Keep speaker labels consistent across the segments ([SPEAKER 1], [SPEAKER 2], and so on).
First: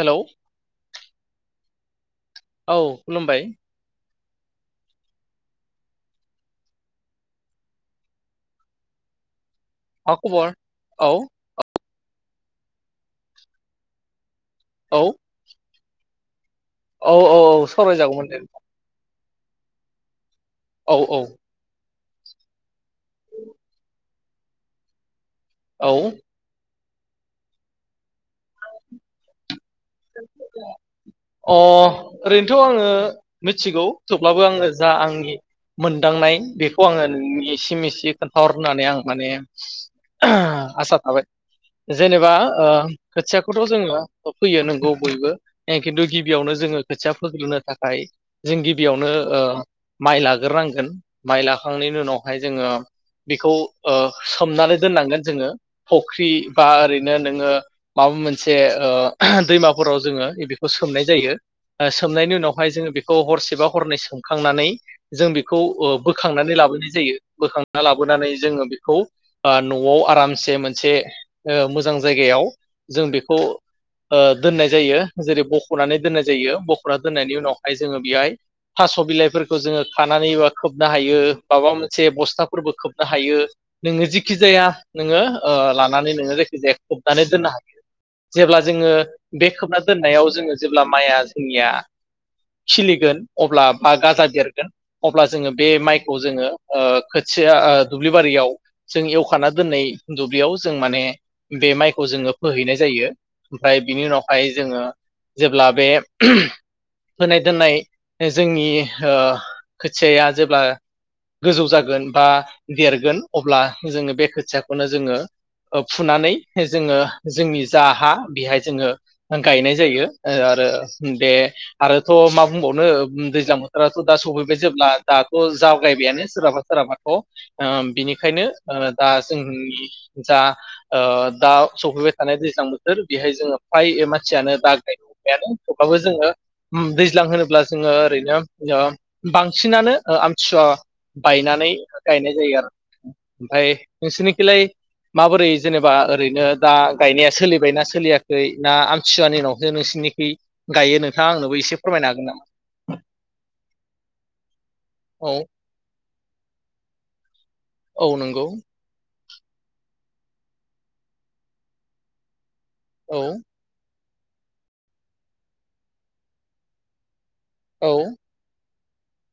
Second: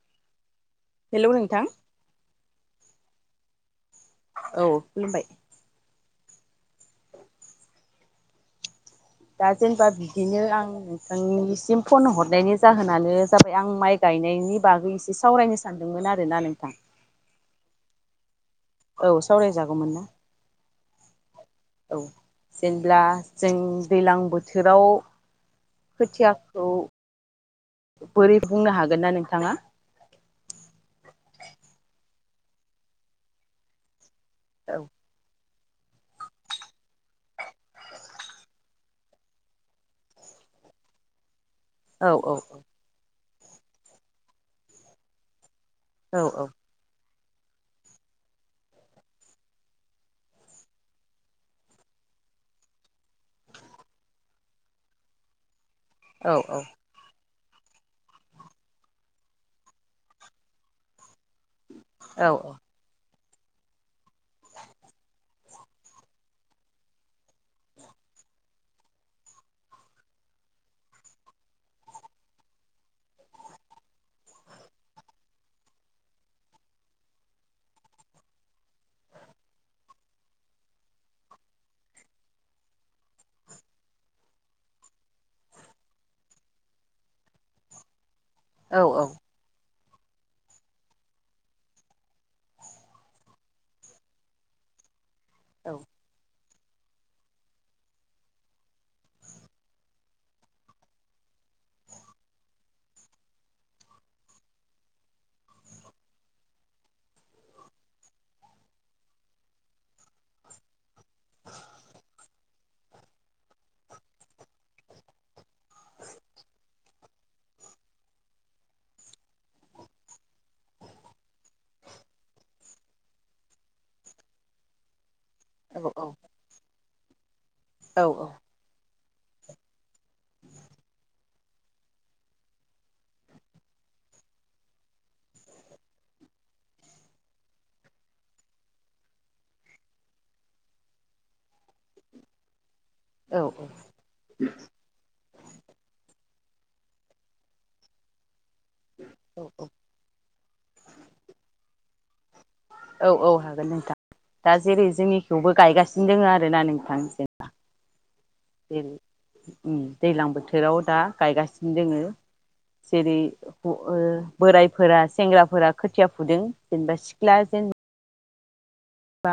[SPEAKER 1] हेल'
[SPEAKER 2] hello नोंथां
[SPEAKER 1] औ खुलुमबाय
[SPEAKER 2] औ खुलुमबाय दा जेनेबा
[SPEAKER 1] मा
[SPEAKER 2] बिदिनो
[SPEAKER 1] खबर
[SPEAKER 2] आं
[SPEAKER 1] औ
[SPEAKER 2] नोंथांनिसिम फन हरनायनि जाहोनानो जाबाय आं माइ गायनायनि बागै
[SPEAKER 1] औ
[SPEAKER 2] एसे सावरायनो सानदोंमोन आरोना नोंथां
[SPEAKER 1] औ औ औ सावरायजागौमोन दे नोंथां
[SPEAKER 2] औ सावरायजागौमोन ना
[SPEAKER 1] औ औ
[SPEAKER 2] औ जेनेब्ला जों दैज्लां बोथोराव
[SPEAKER 1] औ अ
[SPEAKER 2] खोथियाखौ बोरै बुंनो हागोन ना नोंथाङा
[SPEAKER 1] अ ओरैनोथ आङो मिथिगौ थेवब्लाबो आङो
[SPEAKER 2] औ
[SPEAKER 1] जा आंनि मोनदांनाय बेखौ आङो नोंनिसिम इसे एसि खोन्थाहरनो होननानै आं माने आ आसा थाबाय
[SPEAKER 2] औ औ
[SPEAKER 1] जेनेबा ओ खोथियाखौथ जोङो फैयो नों गौ बयबो ए खिन्थु
[SPEAKER 2] औ औ
[SPEAKER 1] गिबियावनो जोङो खोथिया फोग्रोनो थाखाय जों गिबियावनो ओ माइ लाग्रोनांगोन माइ लाखांनायनि उनावहाय जोङो बेखौ ओ सोमनानै दोननांगोन जोङो फख्रि
[SPEAKER 2] औ
[SPEAKER 1] बा ओरैनो जोङो माबा मोनसे ओ ओहो दैमा हराव जोङो एबेखौ सोमनाय जायो
[SPEAKER 2] औ
[SPEAKER 1] सोमनायनि उनावहाय जोङो बेखौ हरसेबा हरनै सोमखांनानै जों बेखौ ओ बोखांनानै लाबोनाय जायो बोखांना लाबोनानै जोङो बेखौ ओ नआव आरामसे मोनसे ओ मोजां जायगायाव जों बेखौ दोननाय जायो जेरै बखनानै दोननाय जायो बखना दोननायनि उनावहाय जोङो बेहाय थास बिलाइफोरखौ जोङो खानानैबा खोबनो हायो माबा मोनसे बस्थाफोरबो खोबनो हायो नोङो जेखि जाया नोङो ओ लानानै नोङो जायखि जाया खोबनानै दोननो हायो। जेब्ला
[SPEAKER 2] औ
[SPEAKER 1] जोङो
[SPEAKER 2] औ
[SPEAKER 1] बे खोबना दोननायाव जोङो जेब्ला माइया जोंनिया खिलिगोन अब्ला बा गाजा बेरगोन अब्ला जोङो बे माइखौ जोङो ओ खोथिया ओ दुब्लि बारियाव जों एवखाना दोननाय दुब्लियाव जों माने बे माइखौ जोङो फोहैनाय जायो ओमफ्राय बिनि उनाव हाय जोङो जेब्ला बे होम होनाय दोननाय जोंनि ओ खोथियाया जेब्ला गोजौ जागोन बा देरगोन अब्ला जोङो बे खोथियाखौनो जोङो ओ फुनानै जोङो जोंनि जा हा बेहाय जोङो गायनाय जायो ओ आरो दे आरोथ मा बुंबावनो दैज्लां बोथोराथ दा सफैबाय जेब्ला दाथ जावगायबायानो सोरहाबा सोरहाबा औ ओ बिनिखायनो ओ दा जोंनि जा ओ दा सफैबाय थानाय दैज्लां बोथोर बेहाय जोङो फ्राय मान मानसियानो बा गायनाय थेवबाबो जोङो ओम दैज्लां होनोब्ला जोङो ओरैनो ओ बांसिनानो ओ आमथिसुवा बायनानै गायनाय जायो आरो
[SPEAKER 2] औ
[SPEAKER 1] बाय नोंसिनिकिलाय माबोरै जेनेबा ओरैनो दा गायनाया सोलिबायना सोलियाखै ना सुवानि उनावसो नोंसिनि खि गायो नोंथाङा आंनोबो एसे फोरमायनो हागोन नामा?
[SPEAKER 2] औ औ हागोन नोंथां दा जेरै
[SPEAKER 1] औ
[SPEAKER 2] जोंनिखौवबो गायगासिन‌ नो दङ आर ना नोंथांनि जेनेबा
[SPEAKER 1] औ नंगौ।
[SPEAKER 2] उम दैज्लां बोथोराव दा गायगासिनो दोङो। जेरै
[SPEAKER 1] औ
[SPEAKER 2] व ओ बोरायफोरा सेंग्राफोरा खोथिया फुदों जेनेबा सि ख्ला जों
[SPEAKER 1] औ
[SPEAKER 2] बा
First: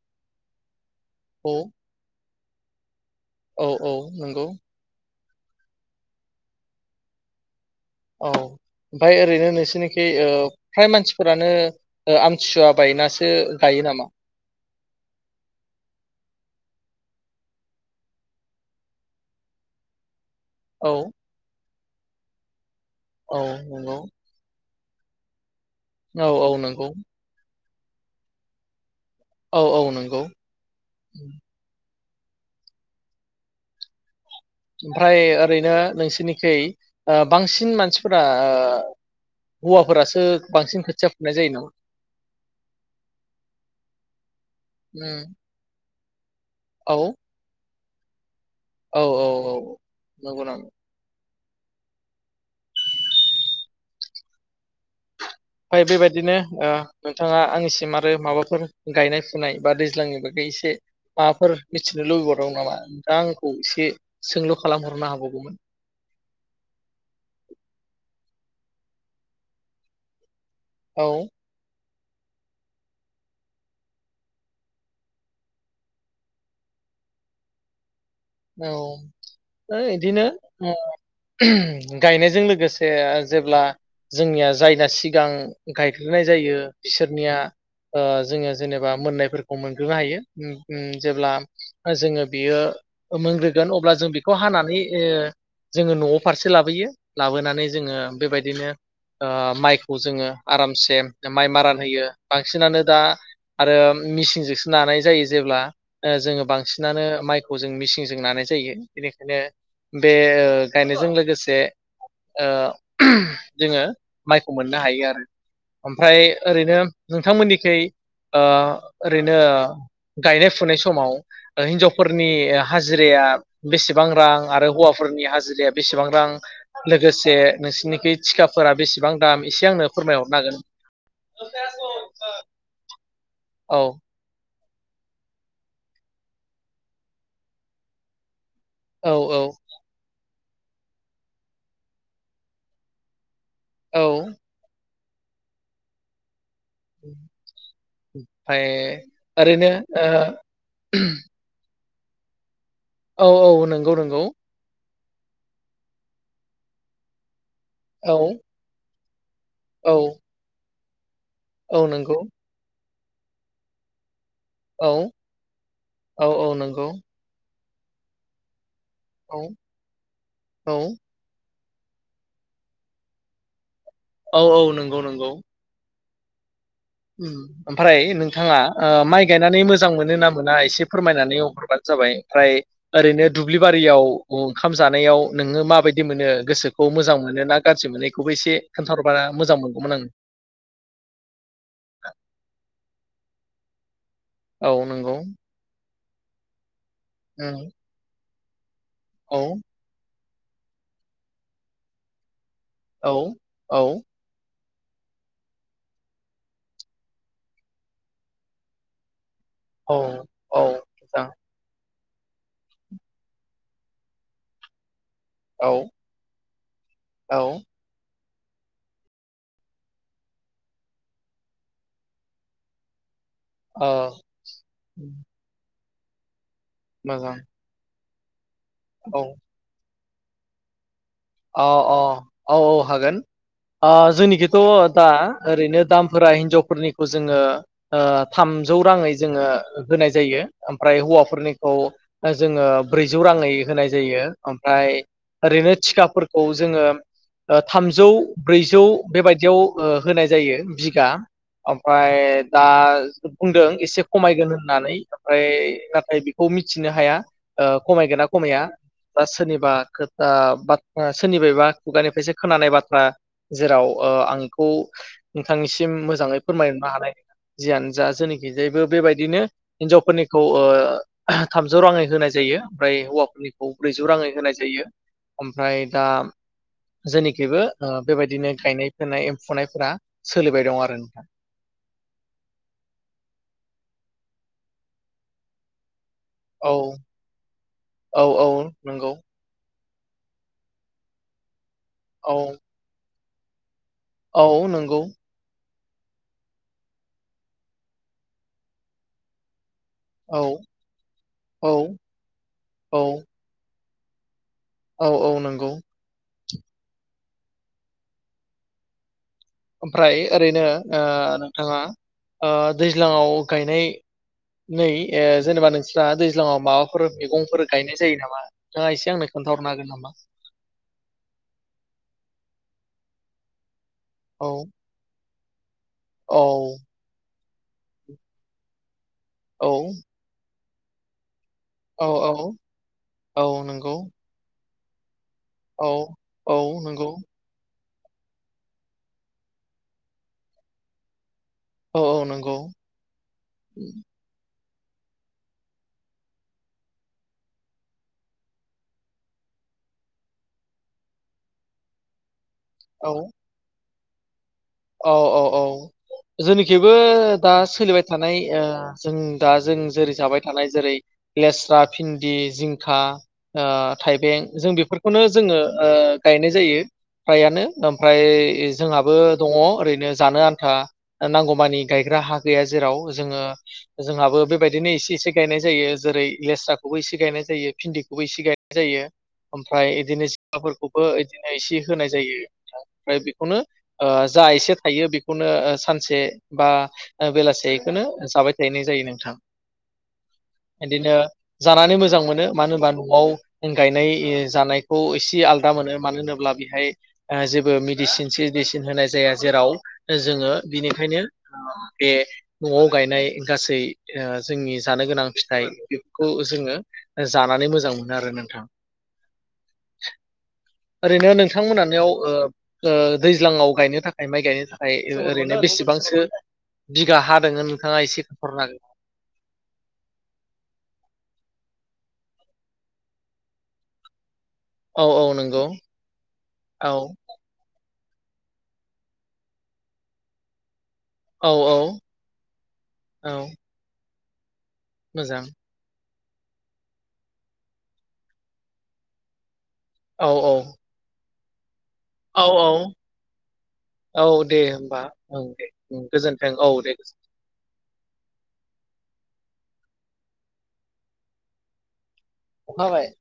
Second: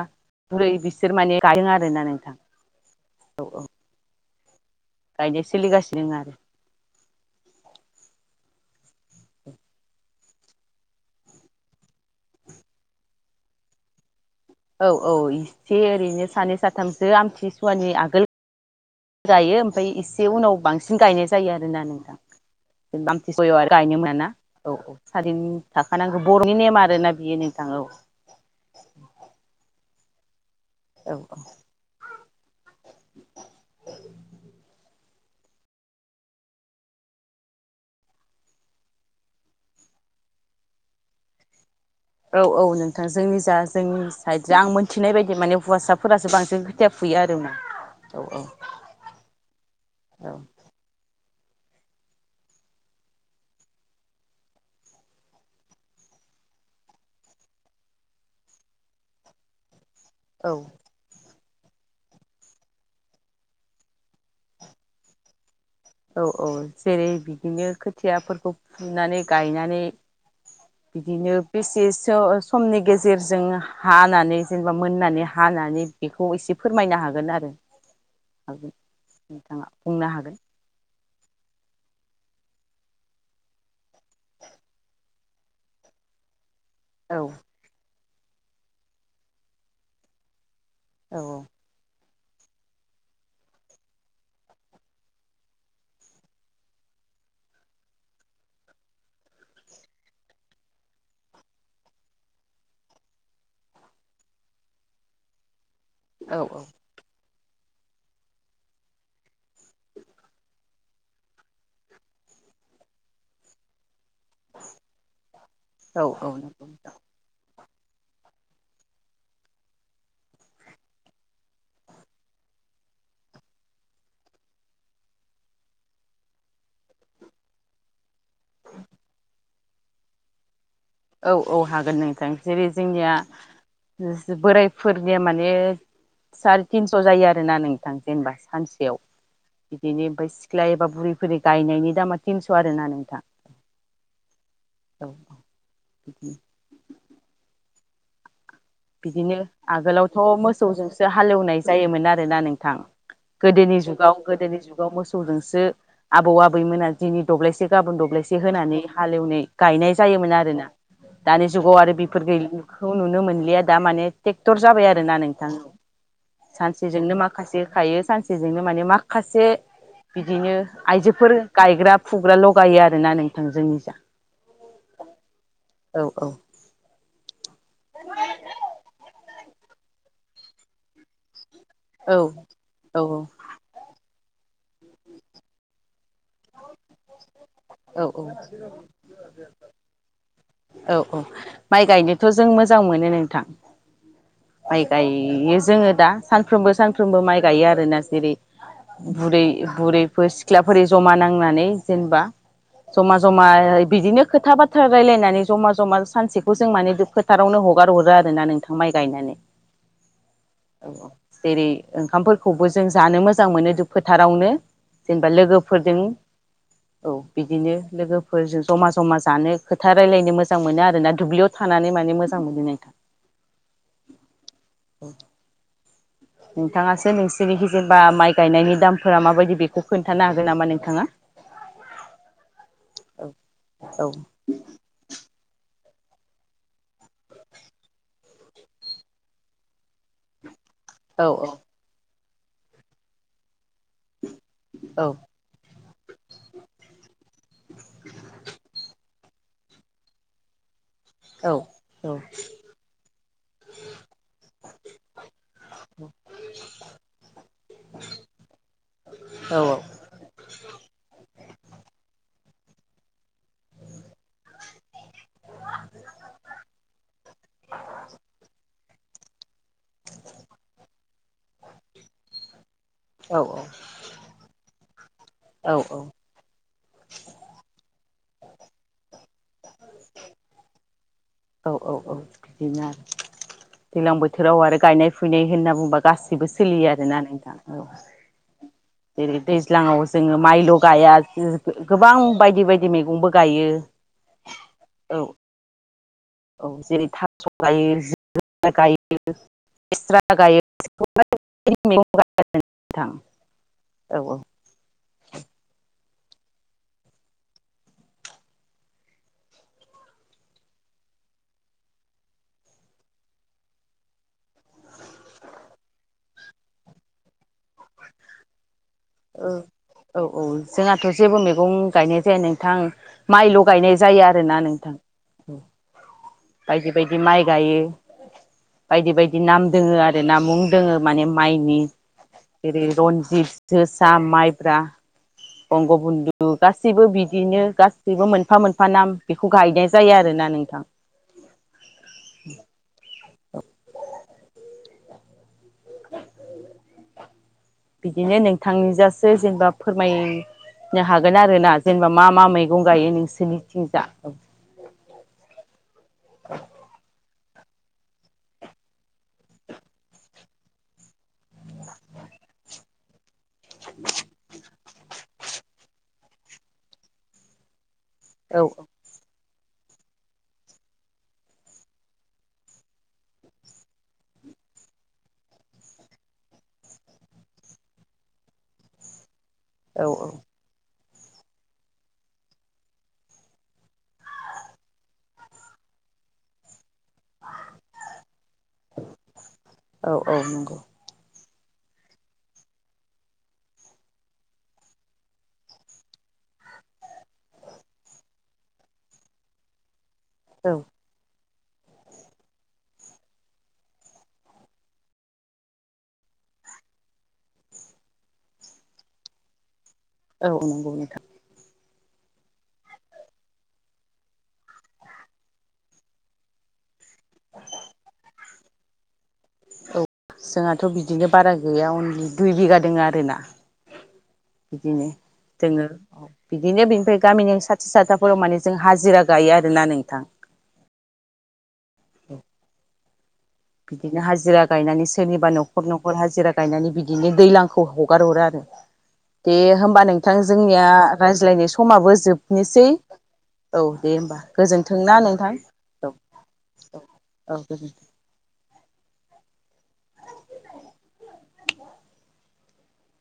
[SPEAKER 2] बुरै बिसि बिसोर माने
[SPEAKER 1] औ
[SPEAKER 2] गायदों आरोना नोंथां।
[SPEAKER 1] औ औ नंगौ।
[SPEAKER 2] गायदो सोलिगासिनो दोङो आरो
[SPEAKER 1] औ ओमफाय ओरैनो नोंसोरनिखि फ्राय मानसिफोरानो आमथिुवा बायनासो गायो नामा।
[SPEAKER 2] औ औ इसे ओरैनो सानै साथामसो आमथिसुवानि आगोल गायो ओमफ्राय एस बे उनाव
[SPEAKER 1] औ
[SPEAKER 2] बांसिन गायनाय जायो आरोना नोथां [inaudible] आमथि
[SPEAKER 1] औ
[SPEAKER 2] सुवायाव आरो
[SPEAKER 1] नंगौ
[SPEAKER 2] गायनो मोना ना। औ औ सारिनि थाखानांगौ
[SPEAKER 1] औ औ
[SPEAKER 2] बरनि नेम
[SPEAKER 1] नंगौ
[SPEAKER 2] आर ना बियो नों थांगौ।
[SPEAKER 1] औ औ नंगौ।
[SPEAKER 2] औ ओ।
[SPEAKER 1] ओमफ्राय ओरैनो नोंसोरनिखै बांसिन मानसिफोरा ओ हौवाफोरासो बांसिन खोथिया फुनाय जायो नामा?
[SPEAKER 2] औ औ नोंथां जोंनि जा जोंनि साइडजों आं मोनथिनाय
[SPEAKER 1] उम
[SPEAKER 2] बायदि माने हुवासा फोरासो बांसिन। जों खोथिया
[SPEAKER 1] औ
[SPEAKER 2] फुयो आरो ना। औ औ।
[SPEAKER 1] औ औ औ नंगौ
[SPEAKER 2] औ
[SPEAKER 1] ओमफ्राय बेबायदिनो ओ नोंथाङा आंनिसिम आरो माबाफोर गायनाय फुनाय बा दै दैज्लाङनि बै एसे माबाफोर मिथिनो लुबै बावदोंंमोन नामा? नोंथाङा आंखौ एसे सोंलु खालामहरनो हाबावगौमोन
[SPEAKER 2] औ औ जेरै-बिदिनो खोथियाफोरखौ फुनानै गायनानै
[SPEAKER 1] औ
[SPEAKER 2] बिदिनो बिसेस होओ सम नि गेजेरजों हानानै जेनेबा मोननानै हानानै बेखौ एसे फोरमायनो हागोन आरो
[SPEAKER 1] औ
[SPEAKER 2] हागोन नोंथाङा
[SPEAKER 1] ओ
[SPEAKER 2] बुंनो
[SPEAKER 1] इदिनो
[SPEAKER 2] हागोन
[SPEAKER 1] गायनायजों लोगोसे जेब्ला जोंनिया जायगा सि यां गायग्रोनाय जायो।
[SPEAKER 2] औ
[SPEAKER 1] बिसोरनिया ओ जोङो जेनेबा मोननायफोरखौ मोनग्रोनो हायो। ओम उम
[SPEAKER 2] औ
[SPEAKER 1] जेब्ला जोङो बेयो ओ मोनग्रोगोन अब्ला जों बेखौ हानानै ओ जोङो न'आव फारसे लाबोयो लाबोनानै जोङो बेबायदिनो माइखौ जोङो आरामसे माइ मारान होयो बांसिनानो दा आरो मिेसिनजोंसो नानाय जायो जेब्ला- ओ जोंङो
[SPEAKER 2] औ
[SPEAKER 1] बांसिनानो माइखौ जों मिसिंजों नानाय जायो बेनिखायनो बे ओ गायनायजों लोगोसे ओ जोङो माइखौ मोननो हायो आरो।
[SPEAKER 2] औ
[SPEAKER 1] ओमफ्राय
[SPEAKER 2] औ नंगौ
[SPEAKER 1] ओरैनो
[SPEAKER 2] नोंथां।
[SPEAKER 1] नोंथांमोननि सै ओ ओरै नो गायनाय फुनाय समाव ओ हिनजावफोरनि या हाजिराया बेसेबां रां आरो हौवाफोरनि हाजिराया बेसेबां रां लोगोसे नोंसोरनिखि थिखाफोरा बेसेबां दाम एसे आंनो फोरमायहरनो हागोन
[SPEAKER 2] औ औ हागोन नोंथां जेरै-जोंनिया
[SPEAKER 1] औ
[SPEAKER 2] नोसो बोराय फोरदेया माने सार थिनस जायो आरोना नोंथां जेनेबा सानसेयाव
[SPEAKER 1] औ औ
[SPEAKER 2] बिदिनो ओमफाय ख्ला एबा बुरि फोरनि गायनायनि दामा थिनस आर ना नोंथां।
[SPEAKER 1] औ
[SPEAKER 2] औ दखनो [inaudible]
[SPEAKER 1] [inaudible]
[SPEAKER 2] बिदिनो
[SPEAKER 1] ओरैनो
[SPEAKER 2] आगोलावथ मोसौजोंसो हालेवनाय जायोमोन आरोना नों थां
[SPEAKER 1] ओ औ औ
[SPEAKER 2] गोदोनि
[SPEAKER 1] नंगौ
[SPEAKER 2] जुगाव
[SPEAKER 1] नंगौ
[SPEAKER 2] गोदोनि जुगाव मोसौ सौजोंसो आबौ आबैमोना दिनै दब्लायसे गाबोन
[SPEAKER 1] औ
[SPEAKER 2] दब्लायसे होनानै हालेवनाय
[SPEAKER 1] औ
[SPEAKER 2] गायनाय जायोमोन आरोना दानि जुगाव
[SPEAKER 1] औ
[SPEAKER 2] आरो
[SPEAKER 1] नंगौ
[SPEAKER 2] बेफोर गैलि खौ नुनो मोनलिया दा माने टेक्टर जाबाय
[SPEAKER 1] औ
[SPEAKER 2] आरोना नोंथां
[SPEAKER 1] औ औ नंगौ
[SPEAKER 2] सानसेजोंनो माखासे हायो सानसेजोंनो माने माख
[SPEAKER 1] औ
[SPEAKER 2] खासे बिदिनो
[SPEAKER 1] औ
[SPEAKER 2] आइजोफोर गायग्रा फुग्रा लगायो आरोना नोंथां जोंनि जा
[SPEAKER 1] औ औ
[SPEAKER 2] औ औ
[SPEAKER 1] ओम ओमफ्राय नोंथाङा ओ माइ गायनानै मोजां मोनो ना मोना एसे फोरमायनानै नो जाबाय
[SPEAKER 2] औ
[SPEAKER 1] ओमफ्राय
[SPEAKER 2] औ
[SPEAKER 1] ओरैनो दुब्लि बारियाव अंखाम जानायाव नोङो माबाय - मोनो गोसोखौ मोजां मोनो ना गाज्रि
[SPEAKER 2] औ
[SPEAKER 1] मोनो एखौबो एसे खोन्थाहरबा मोजां मोनगौमोन आं
[SPEAKER 2] औ औ माइ गायनोथ जों मोजां मोनो नोंथां
[SPEAKER 1] आं
[SPEAKER 2] माइ
[SPEAKER 1] औ नंगौ
[SPEAKER 2] गाय-यो जोङो दा सानफ्रोमबो सानफ्रोम फ्रोमबो माइ गायो
[SPEAKER 1] उम
[SPEAKER 2] आरोना जेरै
[SPEAKER 1] औ
[SPEAKER 2] बुरै बुरै फोर सि ख्लाफोरनि जमानां नांनानै जेनेबा
[SPEAKER 1] औ
[SPEAKER 2] जमा जमा बिदिनो खोथा बाथ थार रायलायनानै जमा जमा सानसेखौ जों माने फोथारावनो हगार हरो आरो ना नोंथां माइ गायनानै
[SPEAKER 1] औ
[SPEAKER 2] औ औ बेरै ओंखामफोरखौबो जों जानो मोजां मोनो फोथारावनो जेनेबा
[SPEAKER 1] औ
[SPEAKER 2] लोगोफोरजों औ बिदिनो लोग गोफोरजों जमा जमा जानो खोथा रायलायनो मोजां मोनो आरोना दुब्लियाव थानानै माने मोजां मोनो नोंथां
[SPEAKER 1] अ
[SPEAKER 2] नोंथाङासो नोंसोरनि गिजेन बा माइ गायनायनि दामफोरा माबायदि बेखौ खोन्थानो हागोन नामा नोंथाङा
[SPEAKER 1] औ औ औ औ हागोन ओ
[SPEAKER 2] औ
[SPEAKER 1] जोंनिखिथ दा ओरैनो दामफोरा हिनजावफोरनिखौ जोङो थामजौ राङै जोङो होनाय जायो। ओमफ्राय
[SPEAKER 2] औ
[SPEAKER 1] हौवाफोरनिखौ। जोङो ब्रैजौ राङै। होनाय जायो ओमफ्राय
[SPEAKER 2] औ
[SPEAKER 1] ओरैनो थिकाब फोरखौ जोङो ओ थामजौ ब्रैजौ बेबायदियाव होनाय जायो दा
[SPEAKER 2] औ
[SPEAKER 1] ओमफ्राय दा बुंदों एसे खमायगोन होननानै ओमफ्राय नाथाय बेखौ मिथिनो हाया ओ खमायगोना खमाया दा
[SPEAKER 2] औ
[SPEAKER 1] सोरनिबा खोथा बाथ सोरनिबायबा खुगानिफ्रायसो खोनानाय बाथ्रा जेराव ओ आं बिखौ नोंथांनिसिम मोजाङै फोरमायनो हानाय जियानो जा जोंनिखिजायबो बेबायदिनो हिनजावफोरनिखौ ओ थामजौ राङै होनाय जायो ओमफ्राय
[SPEAKER 2] औ
[SPEAKER 1] हौवाफोरनिखौ ब्रैजौ राङै होनाय जायो।
[SPEAKER 2] औ
[SPEAKER 1] ओमफ्राय दा जेनिखिबो बेबायदिनो गायनाय फोनाय फुनायफोरा सोलिबाय दं आरो नोंथां।
[SPEAKER 2] औ औ औ बिदिनो आरो दैज्लां बोथोराव आरो गायनाय फुनाय होनना बुंबा गासिबो
[SPEAKER 1] औ
[SPEAKER 2] सोलियो आरोना नोंथां औ
[SPEAKER 1] औ नंगौ
[SPEAKER 2] जेरै दै दैज्लाङाव जोङो माइल गाया गोबां
[SPEAKER 1] औ
[SPEAKER 2] बायदि बायदि मैगंबो गायो।
[SPEAKER 1] औ नंगौ।
[SPEAKER 2] औ औ जेरै थाब [unintelligible]
[SPEAKER 1] औ
[SPEAKER 2] लेस्रा
[SPEAKER 1] औ
[SPEAKER 2] गायो [unintelligible] औ औ।
[SPEAKER 1] औ औ नंगौ। ओमफ्राय ओरैनो ओ नोंथाङा ओ दैज्लाङाव गायनाय नै ओ जेनेबा नोंस्रा दैज्लाङाव माबाफोर मैगंफोर गायनाय जायो नामा? नोंथाङा एसे आंनो
[SPEAKER 2] ओ
[SPEAKER 1] खोन्थाहरनो हागोन नामा?
[SPEAKER 2] औ औ जोंयाथ जेबो मैगं गायनाय जाया नो थां माइ ल गायनाय ज जायो
[SPEAKER 1] औ
[SPEAKER 2] आरोना नोंथां। [inaudible]
[SPEAKER 1] औ
[SPEAKER 2] बायदि बायदि माइ गायो बायदि बायदि नाम
[SPEAKER 1] औ
[SPEAKER 2] दोङो आरो ना मुं जोङो माने [unintelligible] माइनि
[SPEAKER 1] औ औ
[SPEAKER 2] जरै
[SPEAKER 1] औ
[SPEAKER 2] रनजित
[SPEAKER 1] नंगौ
[SPEAKER 2] जोसा माइब ब्रा।
[SPEAKER 1] औ
[SPEAKER 2] अंग बन्धु
[SPEAKER 1] औ
[SPEAKER 2] गासैबो
[SPEAKER 1] नंगौ
[SPEAKER 2] बिदिनो गास बिबो मोनफा मोनफा नाम बेखौ गायनाय जायो आरोना नोंथां।
[SPEAKER 1] औ औ नंगौ
[SPEAKER 2] बिदिनो नोंथांनिजासो जेनेबा फोरमाय नो हागोन आरोना जेनेबा मा मा मै गं गायो
[SPEAKER 1] औ
[SPEAKER 2] नोंसोरनिथिं जा? [unintelligible]
[SPEAKER 1] औ औ औ जोंनिखिबो दा सोलिबाय थानाय ओ जों दा जों जेरै जाबाय थानाय जेरै लेस्रा, भिन्दि, जिंखा ओ थाइबें जों बेफोर खौनो जोङो ओ गायनाय जायो फ्रायानो ओमफ्राय
[SPEAKER 2] औ
[SPEAKER 1] जोंहाबो दङ ओरैनो जानो आन्था नांगौमानि गायग्रा हा गैया जेराव जोङो जोंहाबो बेबायदिनो एसे एसे गायनाय जायो जेरै लेस्राखौबो एसे गायनाय जायो भिन्दिखौबो एसे गायनाय जायो। ओमफ्राय इदिनो जिंखा फोरखौ बो इदिनो एसे होनाय जायो नोंथां ओमफ्राय बेखौनो ओ जा एसे थायो बेखौनो ओ सानसे बा ओ बेलासे इखोनो जाबाय थाहैनाय जायो नोंथां।
[SPEAKER 2] औ औ नंगौ
[SPEAKER 1] इदिनो जानानै मोजां मोनो मानो होनबा नआव गायनाय जानायखौ एसे आलदा मोनो मानो होनोब्ला बिहाय जेबो मेडिसिन सिडि सिन होनाय जाया जेराव जोङो
[SPEAKER 2] औ
[SPEAKER 1] बिनिखायनो बे नआव गायनाय गासै ओ जोंनि जानो गोनां फिथाइ बेफोरखौ जोङो जानानै मोजां मोनो आरो नोंथां।
[SPEAKER 2] औ नंगौ नोंथां
[SPEAKER 1] ओरैनो नोंथांमोना याव ओ ओ दै ज्लाङाव गायनो थाखाय माइ गायनो थाखाय ओरैनो बेसेबांसो बिगा हा दोङो नोंथाङा एसे [unintelligible] हागोन।
[SPEAKER 2] जोंहाथ' बिदिनो बारा गैया अनलि दुइ बिघा दोङो आरोना।
[SPEAKER 1] औ
[SPEAKER 2] बिदिनो
[SPEAKER 1] औ नंगौ
[SPEAKER 2] जोङो बिदिनो
[SPEAKER 1] औ
[SPEAKER 2] बेनिफ्राय गामिनि स साथाफोराव माने जों हाजिरा गायो आरोना नोंथां।
[SPEAKER 1] औ औ औ
[SPEAKER 2] बिदिनो हाजिरा गायनानै
[SPEAKER 1] मोजां
[SPEAKER 2] सोरनिबा नखर नखर ख'र हाजिरा गायनानै बिदिनो दैलांखौ हगार हरा आरो। दे होमबा
[SPEAKER 1] औ
[SPEAKER 2] नोंथां
[SPEAKER 1] औ
[SPEAKER 2] जोंनिया रायज्लायनो समाबो
[SPEAKER 1] औ
[SPEAKER 2] जोबनोसै
[SPEAKER 1] औ
[SPEAKER 2] औ दे होमबा
[SPEAKER 1] होमबा
[SPEAKER 2] गोजोनथोंना
[SPEAKER 1] औ
[SPEAKER 2] नोंथां
[SPEAKER 1] दे
[SPEAKER 2] औ
[SPEAKER 1] गोजोन्थों दे
[SPEAKER 2] औ औ
[SPEAKER 1] अखाहाबाय